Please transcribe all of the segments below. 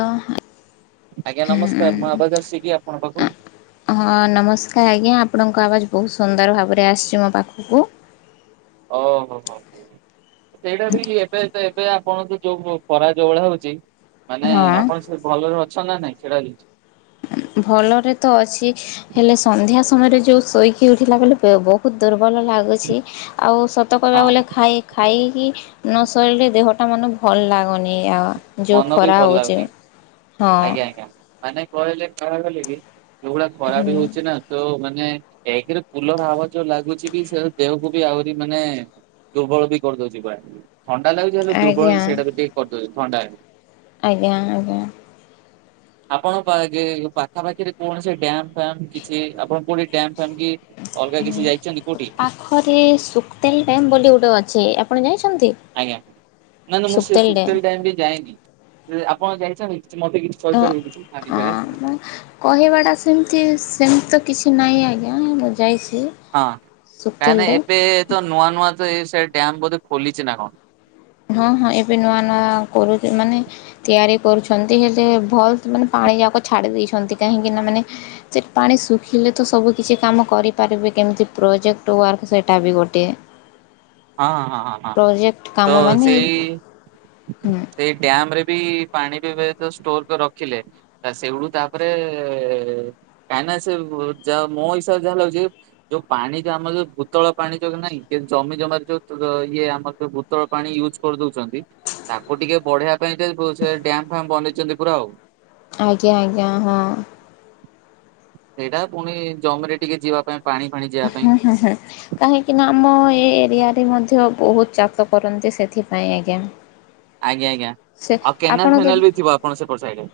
ଓ ହ ଆଜ୍ଞା ନମସ୍କାର ମୁଁ ହୁଁ ଆବାଜ ଆସୁଛି କି ଆପଣଙ୍କ ପାଖକୁ ହଁ ନମସ୍କାର ଆଜ୍ଞା ଆପଣଙ୍କ ଆବାଜ ବହୁତ ସୁନ୍ଦର ଭାବରେ ଆସିଛି ମୋ ପାଖକୁ। ଓହୋ ହୋ ସେଇଟା ବି ଏବେ ତ ଏବେ ଆପଣ ତ ଯୋଉ ପରା ଯୋଉ ଭଳିଆ ହଉଛି। ମାନେ ହଁ ଆପଣ ସେ ଭଲରେ ଅ ସନା ନାଇଁ ଖେଳାଲି ଭଲରେ ତ ଅଛି ହେଲେ ସନ୍ଧ୍ୟା ସମୟରେ ଯେଉଁ ଶୋଇକି ଉଠିଲା ବଲେ ବହୁତ ଦୁର୍ବଳ ଲାଗୁଛି ଆଉ ସତ କହିବାକୁ ହଁ ଗଲେ ଖାଇ ଖାଇକି ନ ଶୋଇଲେ ଦେହଟା ମାନେ ଭଲ ଲାଗୁନି ଆଉ ଯୋଉ ମନ ବି ଖରା ଭଲ ହଉଛି। ଲାଗୁନି ହଁ ଆଜ୍ଞା ଆଜ୍ଞା ମାନେ କହିଲେ ଯାହା କଲେ କି ଯୋଉଭଳିଆ ଖରା ବି ହଉଛି ନା ତୋ ମାନେ ମାନେ ଏକରେ ଫୁଲର ହାବା ଯୋଉ ଲାଗୁଛିକି ସେରା ଦେହକୁ ବି ଆହୁରି ମାନେ ଦୁର୍ବଳ ବି କରିଦଉଛି କୁଆଡେ। ଥଣ୍ଡା ଲାଗୁଛି ହେଲେ ଆଜ୍ଞା ଦୁର୍ବଳ ସେଇଟାବିି ଟିକେ କରିଦଉଛି। ଥଣ୍ଡା ଆଜ୍ଞା ଆଜ୍ଞା ଆପଣଙ୍କ ପାଗେ ପାଖା ପାାଖିରେ କୌଣସି ଡ୍ୟାମ ଫ୍ୟାମ କିଛି ଆପଣ କୋଉଠି ଡ୍ୟାମ ପାଖରେ ସୁକ୍ତାଲିଡ୍ୟାମ ବୋଲି ଗୋଟେ ଅଛି ଆପଣ ଜାଇଛ ଆଜ୍ଞା ନା ନା ମୁଁ ସେ ଡ୍ୟାମ୍। ଶୁକ୍ତାଲି ଡ୍ୟାମ ବି ଯାଏନି ଆପ କଣ ଯାଇଛନ୍ତି। କିଛି ମତେ କିଛି ଓ କହିପାରିବେ କିଛି ତା ହ ବିଷୟରେ? ମ କହିବା ଟା ସେମତି ସେମତି ତ କିଛି ନାହିଁ ଆଜ୍ଞା ମୁଁ ଯାଇଛି ହଁ ସୁକ୍ତେଲ କାହିଁକି ଡ୍ୟାମ୍ ଏବେ ତ ନୂଆ ନୂଆ ତ ଏ ସେଟ ଡ୍ୟାମ ବୋଧେ ଖୋଲିଚି ନା କଣ। ହଁ ହଁ ଏବେ ନୂଆ ନୂଆ କରୁଚି ମାନେ ତିଆରି କରୁଛନ୍ତି ହେଲେ ଭଲ ମାନେ ପାଣି ଯାକ ଛାଡ଼ି ଦେଇଛନ୍ତି କାହିଁକିନା ମାନେ ସେ ପାଣି ଶୁଖିଲେ ତ ସବୁ କିଛି କାମ କରିପାରିବେ କେମିତି ପ୍ରୋଜେକ୍ଟ ୱାର୍କ ସେଇଟା ବି ଗୋଟିଏ। ହଁ ହଁ ହଁ ତ ମାନେ ସେଇ ହୁଁ ସେଇ ଡ୍ୟାମ ରେ ବି ପାଣି ବ୍ୟ ସେ ଯୋଉ ଷ୍ଟୋରକରି ରଖିଲେ ସେଇଗୁୁ ତାପରେ କାହିଁନା ସେ ଯ ମୋ ହିସାବରେ ଯାହା ଲାଗୁଛି ଯୋଉ ପାଣି ଯୋଉ ଆମ ଯୋଉ ଭୂତଳ ପାଣି ଯୋଉ ନାଇଁ ଜମି ଜମା ଯୋଉ ଇଏ ଆମର ଯୋଉ ଭୁତଳ ପାଣି ୟୁଜ୍ କରିଦଉଛନ୍ତି ତାକୁ ଟିକେ ବଢେଇବା ପାଇଁ ସେ ଡ୍ୟାମ ଫ୍ୟାମ ବନେଇଛନ୍ତି ପୁରା ଆଉ। ଆଜ୍ଞା ଆଜ୍ଞା ହଁ ସେଇଟା ପୁଣି ଜମରେ ଟିକେ ଯିବା ପାଇଁ ପାଣି ଫାଣି ଯିବା ପାଇଁ ହଁ ହୁଁ ହୁଁ କାହିଁକି ନା ଆମ ଏଇ ଏରିଆ ମଧ୍ୟ ବହୁତ ଚାଷ କରନ୍ତି ସେଥିପାଇଁ ଆଜ୍ଞା। ଆଜ୍ଞା ଆଜ୍ଞା ସେ ଆଉ ଆପଣ କେନାଲ ତ ଫେନାଲ ବି ଥିବ ଆପଣ ସେପଟ ସାଡରେ।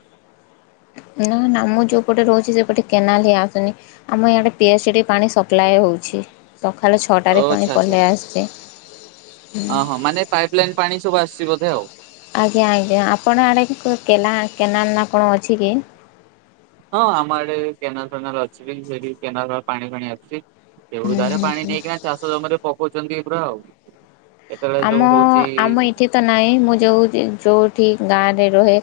ନା ନା ମୁଁ ଯୋଉପଟେ ରହୁଛି ସେପଟେ କେନାଲ ହିଁ ଆସୁନି ଆମ ଇଆଡେ ପି ଏଚ ପାଣି ସପ୍ଲାଏ ହଉଛି। ଓ ଆଚ୍ଛା ଆଚ୍ଛା ଅ ହଁ ମାନେ ପାଇପ ଲାଇନ୍ ପାଣି ସବୁ ଆସିବ ଦେଓ ଆଜ୍ଞା ଆଜ୍ଞା ଆପଣ ଆଡ଼େ କଉ କେନା କେନାଲ ନା କଣ ଅଛି କି? ହଁ ଆମର ଆଡେ କେନାଲ ଫେନାଲ ଅଛି। ସେଠି କେନାଲର ପାଣି ଫାଣି ଆସିୁଛି। ଏଉ ଧାରେ ପାଣି ନେଇଁ କି ନା ଚାଷ ଜମିରେ ପ [unintelligible] ଆମ ଆମ ଏଠି ତ ନାହିଁ ମୁଁ ଯୋଉ ଯୋଉ ସେଠି ଗାଁ ରେ ରହେ।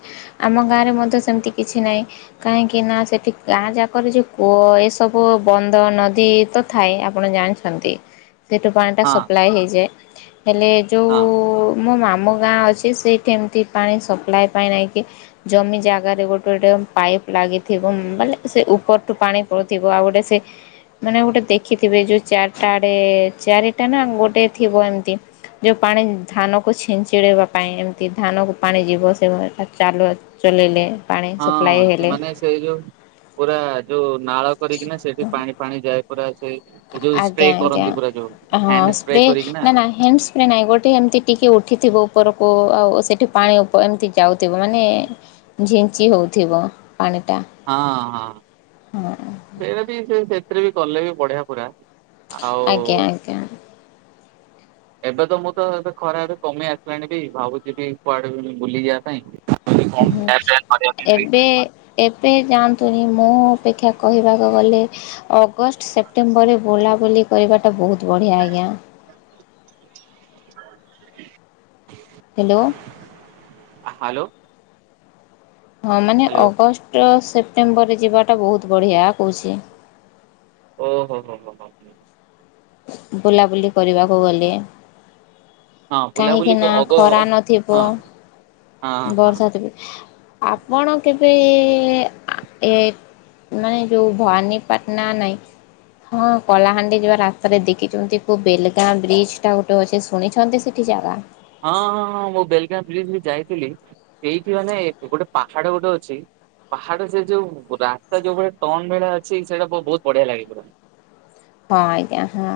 ଆମ ଗାଁ ରେ ମଧ୍ୟ ସେମିତି କିଛି ନାହିଁ। କାହିଁକି ନା ସେଠି ଗାଁ ଯାକରେ ଯୋଉ କୂଅ ଏସବୁ ବନ୍ଧ, ନଦୀ ତ ଥାଏ ଆପଣ ଜାଣିଛନ୍ତି। ସେଟୁ ପାଣିଟା ହଁ ସପ୍ଲାଏ ହେଇଯାଏ। ହେଲେ ହଁ ଯୋଉ-ଉ-ଉ ମୋ ମାମୁଁ ଗାଁ ଅଛି ସେଇଠି ଏମିତି ପାଣି ସପ୍ଲାଏ ପାଇଁ ନାଇଁକି ଜମି ଜାଗାରେ ଗୋଟେ ଗୋଟେ ପାଇପ ଲାଗିଥିବ। ବଲେ ସେ ଉପରଠୁ ପାଣି ପଡୁଥିବ। ଆଉ ଗୋଟେ ସେ ମାନେ ଗୋଟେ ଦେଖିଥିବେ ଯୋଉ ଚାରିଟା ଆଡେ-ଏ-ଏ ଚାରିଟା ନା ଗୋଟେ ଥିବ ଏମିତି ଯେଉଁ ପାଣି ଧାନକୁ ଛିଞ୍ଚିଡ଼େଇବା ପାଇଁ ଏମିତି ଧାନକୁ ପାଣି ଯିବ ସେ ଚାଲୁ ଚଲେଇଲେ ପାଣି ସପ୍ଲାଏ ହଁ ହେଲେ ସେମାନେ ସେଇ ଯୋଉ ପୁରା ଯୋଉ ନାଳ କରିକିନା ସେଠି ପାଣି ପାଣି ଯାଏ କରାଯାଏ ଆଜ୍ଞା ଆଜ୍ଞା ହଁ ହ୍ୟାଣ୍ଡ ସ୍ପ୍ରେ। କରିକିନା ନା ନା ହ୍ୟାଣ୍ଡ ସ୍ପ୍ରେ ନାହିଁ ଗୋଟେ ଏମତି ଟିକେ ଉଠିଥିବ ଉପରକୁ ଆଉ ସେଠି ପାଣି ଉପ ଏମିତି ଯାଉଥିବ ମାନେ ଝିଞ୍ଚି ହଉଥିବ ହଁ ହଁ ହଁ [unintelligible] ସେ ରେ ବି କଲେ ବି ବଢିଆ ପୁରା ଆଉ ଆଜ୍ଞା ଆଜ୍ଞା। ଏବେ ତ ମୁଁ ତ ଏବେ ଖରା ଏବେ କମେଇ ଆସିଲାଣି ବି ଭାବୁଛି ବି କୁଆଡେ ବି ବୁଲି ଯିବା ପାଇଁ ହୁଁ କରିବା ପାଇଁ ବି ଏବେ ଏବେ ଯାଆ ତୁଣି ମୁଁ ଅପେକ୍ଷା କହିବାକୁ ଗଲେ ଅ ଅଗଷ୍ଟ ସେପ୍ଟେମ୍ବରରେ ବୁଲାବୁଲି କରିବାଟା ବହୁତ ବଢିଆ ଆଞା। ହ୍ୟାଲୋ ହ୍ୟାଲୋ ହଁ ମାନେ ହ୍ୟାଲୋ ଅଗଷ୍ଟ ସେ ସେପ୍ଟେମ୍ବରରେ ଯିବାଟା ବହୁତ ବଢ଼ିଆ କହୁଛି। ଓ ହୋ ହୋ ହଁ ହଁ । ବୁଲାବୁଲି କରିବାକୁ ଗଲେ। ହଁ କାହିଁକି ବୁଲାବୁଲି କ ନା ଅଗ ଖରା ହଁ ନଥିବ ହଁ ହଁ ହଁ ବର୍ଷା ଥିବ ଆପଣ କେବେ ଏ-ଏ-ଏ ଏ ମାନେ ଯେଉଁ ଭବାନୀପାଟଣା ନାହିଁ ହଁ କଲାହାଣ୍ଡି ଯିବା ରା ଥରେ ଦେଖିଛନ୍ତି କୋ ବେଲଗାଁ ବ୍ରିଜ ଟା ଗୋଟେ ଅଛି ଶୁଣିଛନ୍ତି ସେଠି ଜାଗା। ହଁ ହଁ ହଁ ମୁଁ ବେଲଗାଁ ବ୍ରିଜ ବି ଯାଇଥିଲି। ସେଇଠି ମାନେ ଗୋଟେ ପାହାଡ ଗୋଟେ ଅଛି। ପାହାଡ ସେ ଯୋଉ ରାସ୍ତା ଯୋଉ ଭଳି ଟନ ବେଳା ଅଛି ସେଇଟା ବହୁତ ବଢିଆ ଲାଗିଥିଲା। ହଁ ଆଜ୍ଞା ହଁ।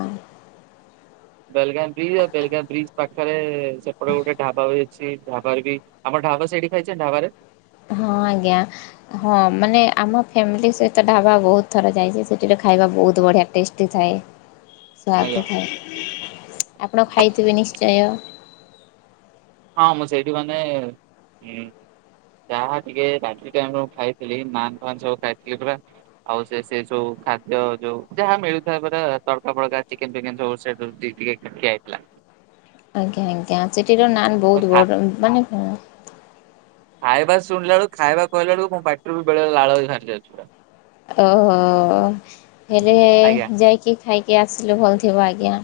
ବେଲଗାଁ ବ୍ରିଜ ଆଉ ବେଲଗାଁ ବ୍ରିଜ ପାଖରେ ସେପଟେ ଗୋଟେ ଢାବା ଅଛି ଢାବାରେ ବି ଆମ ଢାବା ସେଇଠି ଖାଇଛ ଢାବାରେ। ହଁ ଆଜ୍ଞା ହଁ ମାନେ ଆମ ଫ୍ୟାମିଲି ସହିତ ଢାବା ବହୁତ ଥର ଯାଇଛି ସେଠରେ ଖାଇବା ବହୁତ ବଢ଼ିଆ ଟେଷ୍ଟି ଥାଏ। ଆଜ୍ଞା ସ୍ୱାଦ ଥାଏ ଆପଣ ଖାଇଥିବେ ନିଶ୍ଚୟ। ହଁ ମୁଁ ସେଇଠି ମାନେ ଯାହା ଟିକେ ରାତି ଟାଇମରେ ମୁଁ ଖାଇଥିଲି ନାନ ଫାନ ସବୁ ଖାଇଥିଲି ପୁରା ଆଉ ସେ ସେ ସବୁ ଖାଦ୍ୟ ଯୋଉ ଯାହା ମିଳୁଥାଏ ପରା ତଡକା ଫଡକା ଚିକେନ ଫିକେନ ସବୁ ସେ ରୁଟି ଟିକେ ହେଇଥିଲା। ଆଜ୍ଞା ଆଜ୍ଞା ସେ। ର ନାନ ବହୁତ ବଡ ମାନେ କଣ। ଖାଇବା ଶୁଣିଲା ବଳୁ ଖାଇବା କହିଲ ବେଳକୁ ମୋ ପାଟିରୁ ବି ବେଳେ ଲାଳ ହେ ବାହାରି ଅଛି ପୁରା। ଓହୋ ହେଲେ ଆଜ୍ଞା ଯାଇକି ଖାଇକି ଆସିଲୁ ଭଲ ଥିବ ଆଜ୍ଞା।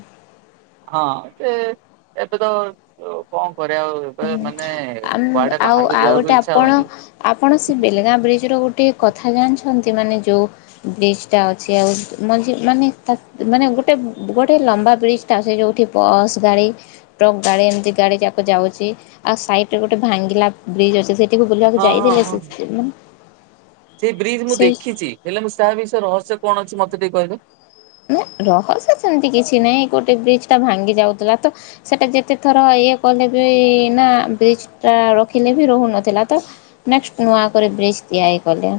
ହଁ ଏ ଏବେ ତ କଣ। କରିବା ଆଉ ଏବେ ମାନେ ଆ କୁଆଡେ ଆଉ ବାହାରକୁ ଆଉ ଯିବାକୁ ଗୋଟେ ଇଚ୍ଛା ଆପଣ ହବନି। ଆପଣ ସେ ବେଲଗାଁ ବ୍ରିଜ ର ଗୋଟେ। ଗୋଟେ କଥା ଜାଣିଛନ୍ତି ମାନେ ଯୋଉ ବ୍ରିଜ ଟା ଅଛି ଆଉ ମ୍ ମାନେ ମାନେ ଗୋଟେ ଗୋଟେ ଲମ୍ବା ବ୍ରିଜ ଟା ଅଛି ଯୋଉଠି ବସ୍ ଗାଡି ଟ୍ରକ୍ ଗାଡି ଏମିତି ଗାଡି ଯାକ ଯାଉଛି। ଆଉ ସାଇଡ ରେ ଗୋଟେ ଭାଙ୍ଗିଲା ବ୍ରିଜ୍ ଅଛି ସେଠି। କୁ ବୁଲିବାକୁ ହଁ ଯାଇ ହଁ ଦେଲେ ହଁ ସେ ସେଇ ବ୍ରିଜ ମୁଁ ସେଇ ଦେଖିଛି ହେଲେ ମୁଁ ତାହା ବିଷୟ ରହସ୍ୟ। କଣ ଅଛି ମତେ ଟିକେ କହିଲେ। ନା ରହସ୍ୟ ସେମିତି କିଛି ନାହିଁ ଗୋଟେ ବ୍ରିଜ ଟା ଭାଙ୍ଗି ଯାଉଥିଲା ତ ସେଟା ଯେତେ ଥର ଇଏ କଲେ ବି ନା ବ୍ରିଜ ଟା ରଖିଲେ ବି ରହୁନଥିଲା ତ ନେକ୍ସଟ ନୂଆ କରି ବ୍ରିଜ ତିଆରି କଲେ।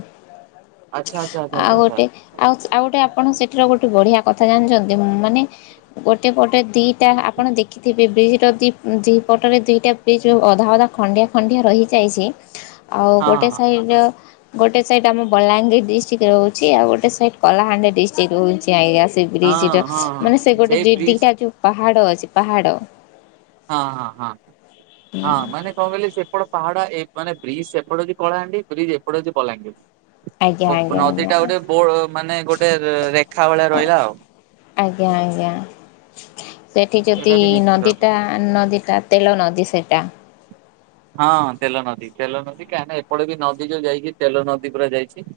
ଆଚ୍ଛା ଆଚ୍ଛା ଆଚ୍ଛା ଆଉ ଆଚ୍ଛା ଆଚ୍ଛା ଗୋଟେ ଆଉ ଆଉ ଗୋଟେ ଆପଣ ସେଠର ଗୋଟେ। ବଢିଆ କଥା ଜାଣିଛନ୍ତି ମାନେ ଗୋଟେ ପଟେ ଦିଟା ଆପଣ ଦେଖିଥିବେ ବ୍ରିଜ ର ଦି ଦି ପଟରେ ଦିଟା ବ୍ରିଜ ଅଧା ଅଧା ଖଣ୍ଡିଆ ଖଣ୍ଡିଆ ରହିଯାଇଛି। ଆଉ ଗୋଟେ ହଁ ହଁ ସାଇଡ଼। ଗୋଟେ ସାଇଡ ଆମ ବଲାଙ୍ଗୀର ଡିଷ୍ଟ୍ରିକ୍ଟ ରହୁଛି ଆଉ ଗୋଟେ ସାଇଡ୍ କଳାହାଣ୍ଡି ଡିଷ୍ଟ୍ରିକ୍ଟ ରହୁଛି। ଆଇଞା [unintelligible] ସେ ବ୍ରିଜଟା ହଁ ହଁ ମାନେ ସେ ହଁ ଗୋଟେ ସେଇ ଦି ବ୍ରିଜ ଦିଟା ଯୋଉ ପାହାଡ ଅଛି। ପାହାଡ଼। ହଁ ହଁ ହଁ ହଁ ମାନେ କଣ କହିଲେ ସେପଟ ପାହାଡ। ମାନେ ବ୍ରିଜ୍ ସେପଟ ହଉଚି ପଳାହାଣ୍ଡି ବ୍ରିଜ୍ ଏପଟ ହଉଚି ଆଜ୍ଞା ଆଜ୍ଞା ବଲାଙ୍ଗିର। ନଦୀ ଆଜ୍ଞା ଟା ଗୋଟେ ବୋ ମାନେ ଗୋଟେ ରେଖା ଭଳିଆ ରହିଲା ଆଉ। ଆଜ୍ଞା ଆଜ୍ଞା ସେଠି ଯଦି ଏଇଟା ବି ନିଶ୍ଚିତ ନଦୀଟା ନଦୀଟା ତେଲ ନଦୀ ସେଇଟା। ହଁ ତେଲ ନଦୀ ତେଲ ନଦୀ କାହିଁକି ନା ଏପଟେ ବି ନଦୀ ଯଉ ଯାଇଛିି ତେଲ ନଦୀ ପୁରା ଯାଇଛି।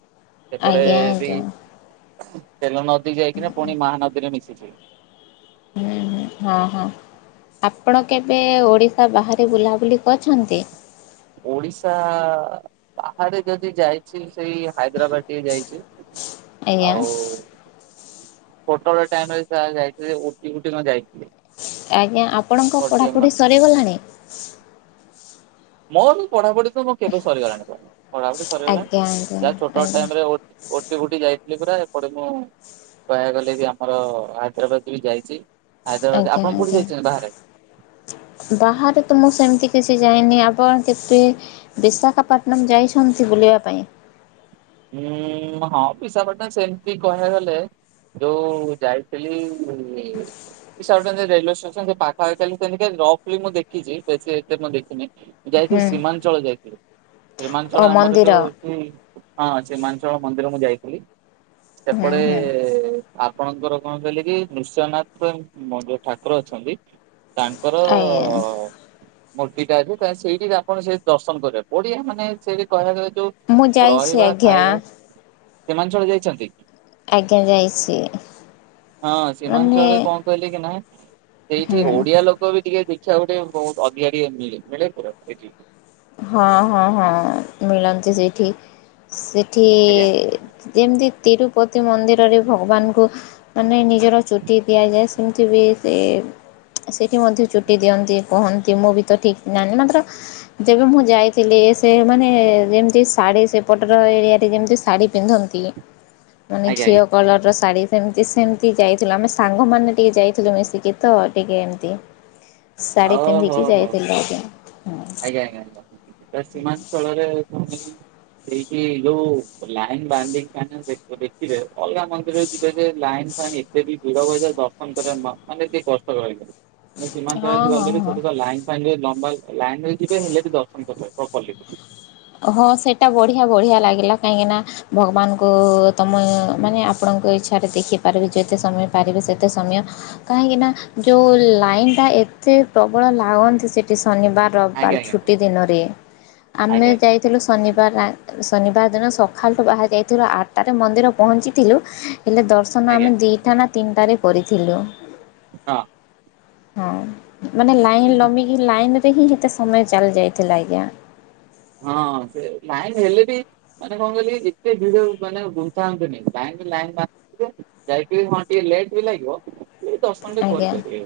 ଆଜ୍ଞା ଆଜ୍ଞା। ଖାଇଲ ନ ଯାଇକିନା ପୁଣି ମହାନଦୀରେ ମିଶି ଯେ ହୁଁ ହୁଁ ହଁ ହଁ ଆପଣ କେବେ ଓଡିଶା ବାହାରେ ବୁଲାବୁଲି କରିଛନ୍ତି? ଓଡିଶା ବା ଥରେ ଯଦି ଯାଇଛି ସେଇ ହାଇଦ୍ରାବାଦ ଟିକେ ଯାଇଛି ଆଜ୍ଞା ଆଉ ଛୋଟ ଟାଇମ ରେ ଯାଇଥିଲି ଓଟି ଉଟି କଣ ଯାଇନି। ଆଜ୍ଞା ଆପଣଙ୍କ ପଢ଼ାପଢ଼ି ସରିଗଲାଣି ମୋର ପଢ଼ାପଢ଼ି ମୁ କେବେ ସରିଗଲାଣି ପଢାପଢ଼ି ପଢ଼ାପଢ଼ି ଆଜ୍ଞା ସରିଗଲାଣି ଆଜ୍ଞା ଯାହା ଛୋଟ ଆଜ୍ଞା ଟାଇମ ରେ ଓ ଓଟି ଉଟି ଯାଇ ଲେ ପୁରା ଏପଟେ ମୁଁ କହିବାକୁ ଗଲେ ବି ଆମର ହାଇଦ୍ରାବାଦ ବି ଯାଇଛି। ହାଇଦ୍ରାବାଦ ଆଜ୍ଞା ଆପଣ କୋଉଠି ଆଜ୍ଞା ଯାଇଛନ୍ତି ବାହାରେ ବାହାରେ ତ ମୁଁ ସେମିତି ସେ ସେ ଯାଇନି ଆପଣ କେବେ ବିଶାଖାପାଟନମ ଯାଇଛନ୍ତି ବୁଲିବା ପାଇଁ ହୁଁ ହଁ ବିଶାଖାପାଟନମ ସେମିତି କହିବାକୁ ଗଲେ ଯୋଉ ଯାଇଥିଲି ବିଶାଖାପାଟନମ ରେଲୱେ ଷ୍ଟେସନ ରେ ପାଖା [inaudible] ରଫଲି ମୁଁ ଦେଖିଛି ବେଶୀ ଏତେ ମୁଁ ଦେଖିନି ଯାଇଥିଲି ହୁଁ ସୀମାଞ୍ଚଳ ଯାଇଥିଲି। ଓ ସୀମାଞ୍ଚଳ ଆମର ମନ୍ଦିର ଯୋଉଅଛି। ହଁ ସିମାଞ୍ଚଳ ମନ୍ଦିର ମୁଁ ଯାଇଥିଲି। ହୁଁ ସେପଟେ ହୁଁ ଆ ଆପଣଙ୍କର କଣ କହିଲେ କି ନୃସିଂହନାଥ ମ ଯୋଉ ଠାକୁର ଅଛନ୍ତି। ତାଙ୍କର ଆଜ୍ଞା। ମୂର୍ତ୍ତି ଟା ଅଛି ସେଇଠି ଆପଣ ସେ ଦର୍ଶନ କରିବେ ପଡିଆ ମାନେ ସେଇଠି କହିବାକୁ ଗ ମୁଁ ଯା ଇଛି ଆଜ୍ଞା ସିମାଞ୍ଚଳ ଯାଇଛନ୍ତି। ଆଜ୍ଞା ଯାଇଛି ହଁ ମାନେ ସୀମାଞ୍ଚଳରେ କଣ କହିଲେ କି ନା ସେଇଠି ହୁଁ ଓଡିଆ ଲୋକ ବି ଟିକେ ଦେ ସେ ଗୋଟେ ବହୁତ ଅଧିକା ଟିକେ ମିଳେ ମିଳେ ପୁରା ଏଇଠି ହଁ ହଁ ହଁ ମିଳନ୍ତି ସେଇଠି ସେଠି ଆଜ୍ଞା ଯେମିତି ତିରୁପତି ମନ୍ଦିରରେ ଭଗବାନଙ୍କୁ ମାନେ ନିଜର ଚୁଟି ଦିଆଯାଏ ସେମିତି ବି ସେ ସେଠି ମଧ୍ୟ ଚୁଟି ଦିଅନ୍ତି କହନ୍ତି ମୁଁ ବି ତ ଠିକ୍ ନାହିଁ ନା ମାତ୍ର ଯେବେ ମୁଁ ଯାଇଥିଲି ସେ ମାନେ ଯେମିତି ଶାଢ଼ୀ ସେ ପଟର ଏରିଆରେ ଯେମିତି ଶାଢ଼ୀ ପିନ୍ଧନ୍ତି। ମାନେ ଆଜ୍ଞା ଆଜ୍ଞା ଘିଅ କଲର ର ଶାଢୀ ସେମିତି ସେମିତି ଯାଇଥିଲୁ ଆମେ ସାଙ୍ଗମାନେ ଟିକେ ଯାଇଥିଲୁ ମିଶିକି ତ ଟିକେ ଏମତି ଶାଢ଼ୀ ଓହୋ ପିନ୍ଧିକି ଯାଇଥିଲୁ ଆଜ୍ଞା। ଏ ସିମାଞ୍ଚଳ ରେ। [unintelligible] ସେଇଠି ଯୋଉ ଲାଇନ୍ ବାନ୍ଧିକି ଦେ ଦେଖିବେ ଅଲଗା ମନ୍ଦିର ଯିବେ ଯେ ଲାଇନ୍ ଫାଇନ୍ ଏତେ ବି ଦୂର ହୁଏ ଯେ ଦର୍ଶନ କରିବା ମାନେ ଟିକେ କଷ୍ଟକର ହେଇଯାଏ ମୁଁ ହଁ ସେଇଥି ହଁ ଗଲେ ହଁ ସେଠି ତ ଲାଇନ ଫାଇନ ଯଦି ନଥିବ ଲାଇନ ରେ ଯିବେ ହେଲେ ବି ଦର୍ଶନ କରିବେ କଲେ ବି ହଁ ସେଟା ବଢିଆ ବଢିଆ ଲାଗିଲା କାହିଁକିନା ଭଗବାନଙ୍କୁ-ଉ-ଉ ତମେ ମାନେ ଆପଣଙ୍କ ଇଚ୍ଛା ରେ ଦେଖିପାରିବି ଯେତେ ସମୟ ପାରିବେ ସେତେ ସମୟ କାହିଁକିନା ଯୋଉ-ଉ-ଉ ଲାଇନ ଟା ଏତେ ପ୍ରବଳ ଲାଗନ୍ତି ସେଠି। ଶନିବାର ଆଜ୍ଞା ରବିବାର ଆଜ୍ଞା ଛୁଟି ଦିନରେ ଆମେ। ଆଜ୍ଞା ଯାଇଥିଲୁ ଶନିବାର ଆଁ ଶନିବାର ଦିନ ସକାଳ ଠୁ ବାହାରି ଯାଇଥିଲୁ ଆଠଟାରେ ମନ୍ଦିର ପହଞ୍ଚିଥିଲୁ। ହେଲେ ଦର୍ଶନ ଆଜ୍ଞା ଆମେ ଦିଟା ନା ତିନିଟାରେ କରିଥିଲୁ। ହଁ। ହଁ। ମାନେ ଲାଇନ୍ ଲମ୍ବିକି ଲାଇନ ରେ ହିଁ ସେତେ ସମୟ ଚାଲି ଯାଇଥିଲା ଆଜ୍ଞା। ହଁ ସେ ଲାଇନ୍ ହେଲେ ବି ମାନେ କଣ କହିଲି ଏତେ ଭିଡ ମାନେ ଗୁନ୍ଥାନ୍ତୁନି ଲାଇନ ଲାଇନ ଆସିବେ ଯାଇକି ହଁ ଟିକେ ଲେଟ ବି ଲାଗିବ। ହେଲେ ଦର୍ଶନଟେ ଆଜ୍ଞା କରିପାରିବେ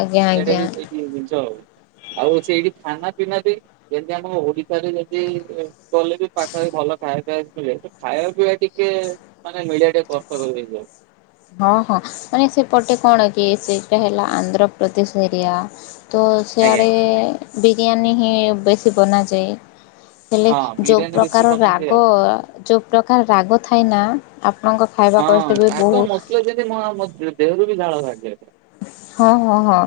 ଆଜ୍ଞା ସେଇଟା ଆଜ୍ଞା ବି ସେଇଠି ଜିନିଷ ଆଉ ଆଉ ସେଇଠି। ଖାନା ପିନା ବି ଯେମତି ଆମ ଓ ଓଡ଼ିଶା ରେ ଯଦି କଲେ ବି ପାଖରେ ଭଲ ଖାଇବା ପିବା ଥିଲେ ଖାଇବା ପିଇବା ଟିକେ-କେ ମାନେ ମିଳିଆ ଟିକେ କଷ୍ଟକର ହେଇଯାଏ। ହଁ ହଁ ମାନେ ସେପଟେ କଣ କି ସେଇଟା ହେଲା ଆନ୍ଧ୍ରପ୍ରଦେଶ ଏରିଆ। ତ ଆଜ୍ଞା ଆଜ୍ଞା। ସେଆଡେ-ଡେ-ଡେ ବି ବିରିୟାନୀ ହିଁ ବେଶୀ ବନାଯାଏ। ହେଲେ ହଁ ଯୋଉ ବିରିୟାନୀ ବେଶୀ ପ୍ରକାର ବନାନ୍ତି ଆଉ। ରାଗ-ଗ-ଗ ଯୋଉ ପ୍ର ରାଗ ଥଏ ନା ଆ ଆପଣଙ୍କ ଖାଇବା କଷ୍ଟ ବି ବହୁତ କି ଅଛନ୍ତି ମ ମୋ ଦେ ଦେହରୁ ବି ଝାଳ ବାହାରିଯାଏ। ହଁ ହଁ ହଁ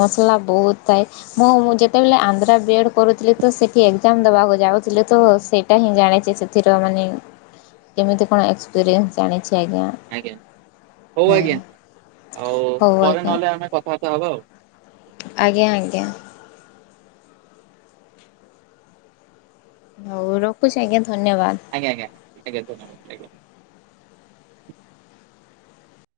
ମସଲା ବହୁତ ଥାଏ। ହଁ ମୁଁ ଯେତେବେଳେ ଆନ୍ଧ୍ରା ବି ଏଡ। କରୁଥିଲି ତ ସେଇଠି ଏକ୍ଜାମ ଦବାକୁ ଯାଉଥିଲି ତ ସେଇଟା ହିଁ ଜାଣିଛି ସେଥିର ମାନେ କେମିତି କଣ ଏକ୍ସପିରିଏନ୍ସ ଜାଣିଛି। ଆଜ୍ଞା ହଉ ହୁଁ ଆଜ୍ଞା ହଉ-ଉ-ଉ। ହଉ ପରେ ଆଜ୍ଞା ନହେଲେ ଆମେ କଥାବାର୍ତ୍ତା ହବା ଆଉ। ଆଜ୍ଞା ଆଜ୍ଞା। ହଉ ରଖୁଛି ଆଜ୍ଞା। ଧନ୍ୟବାଦ। ଆଜ୍ଞା ଆଜ୍ଞା ଆଜ୍ଞା ଧନ୍ୟବାଦ ଆଜ୍ଞା।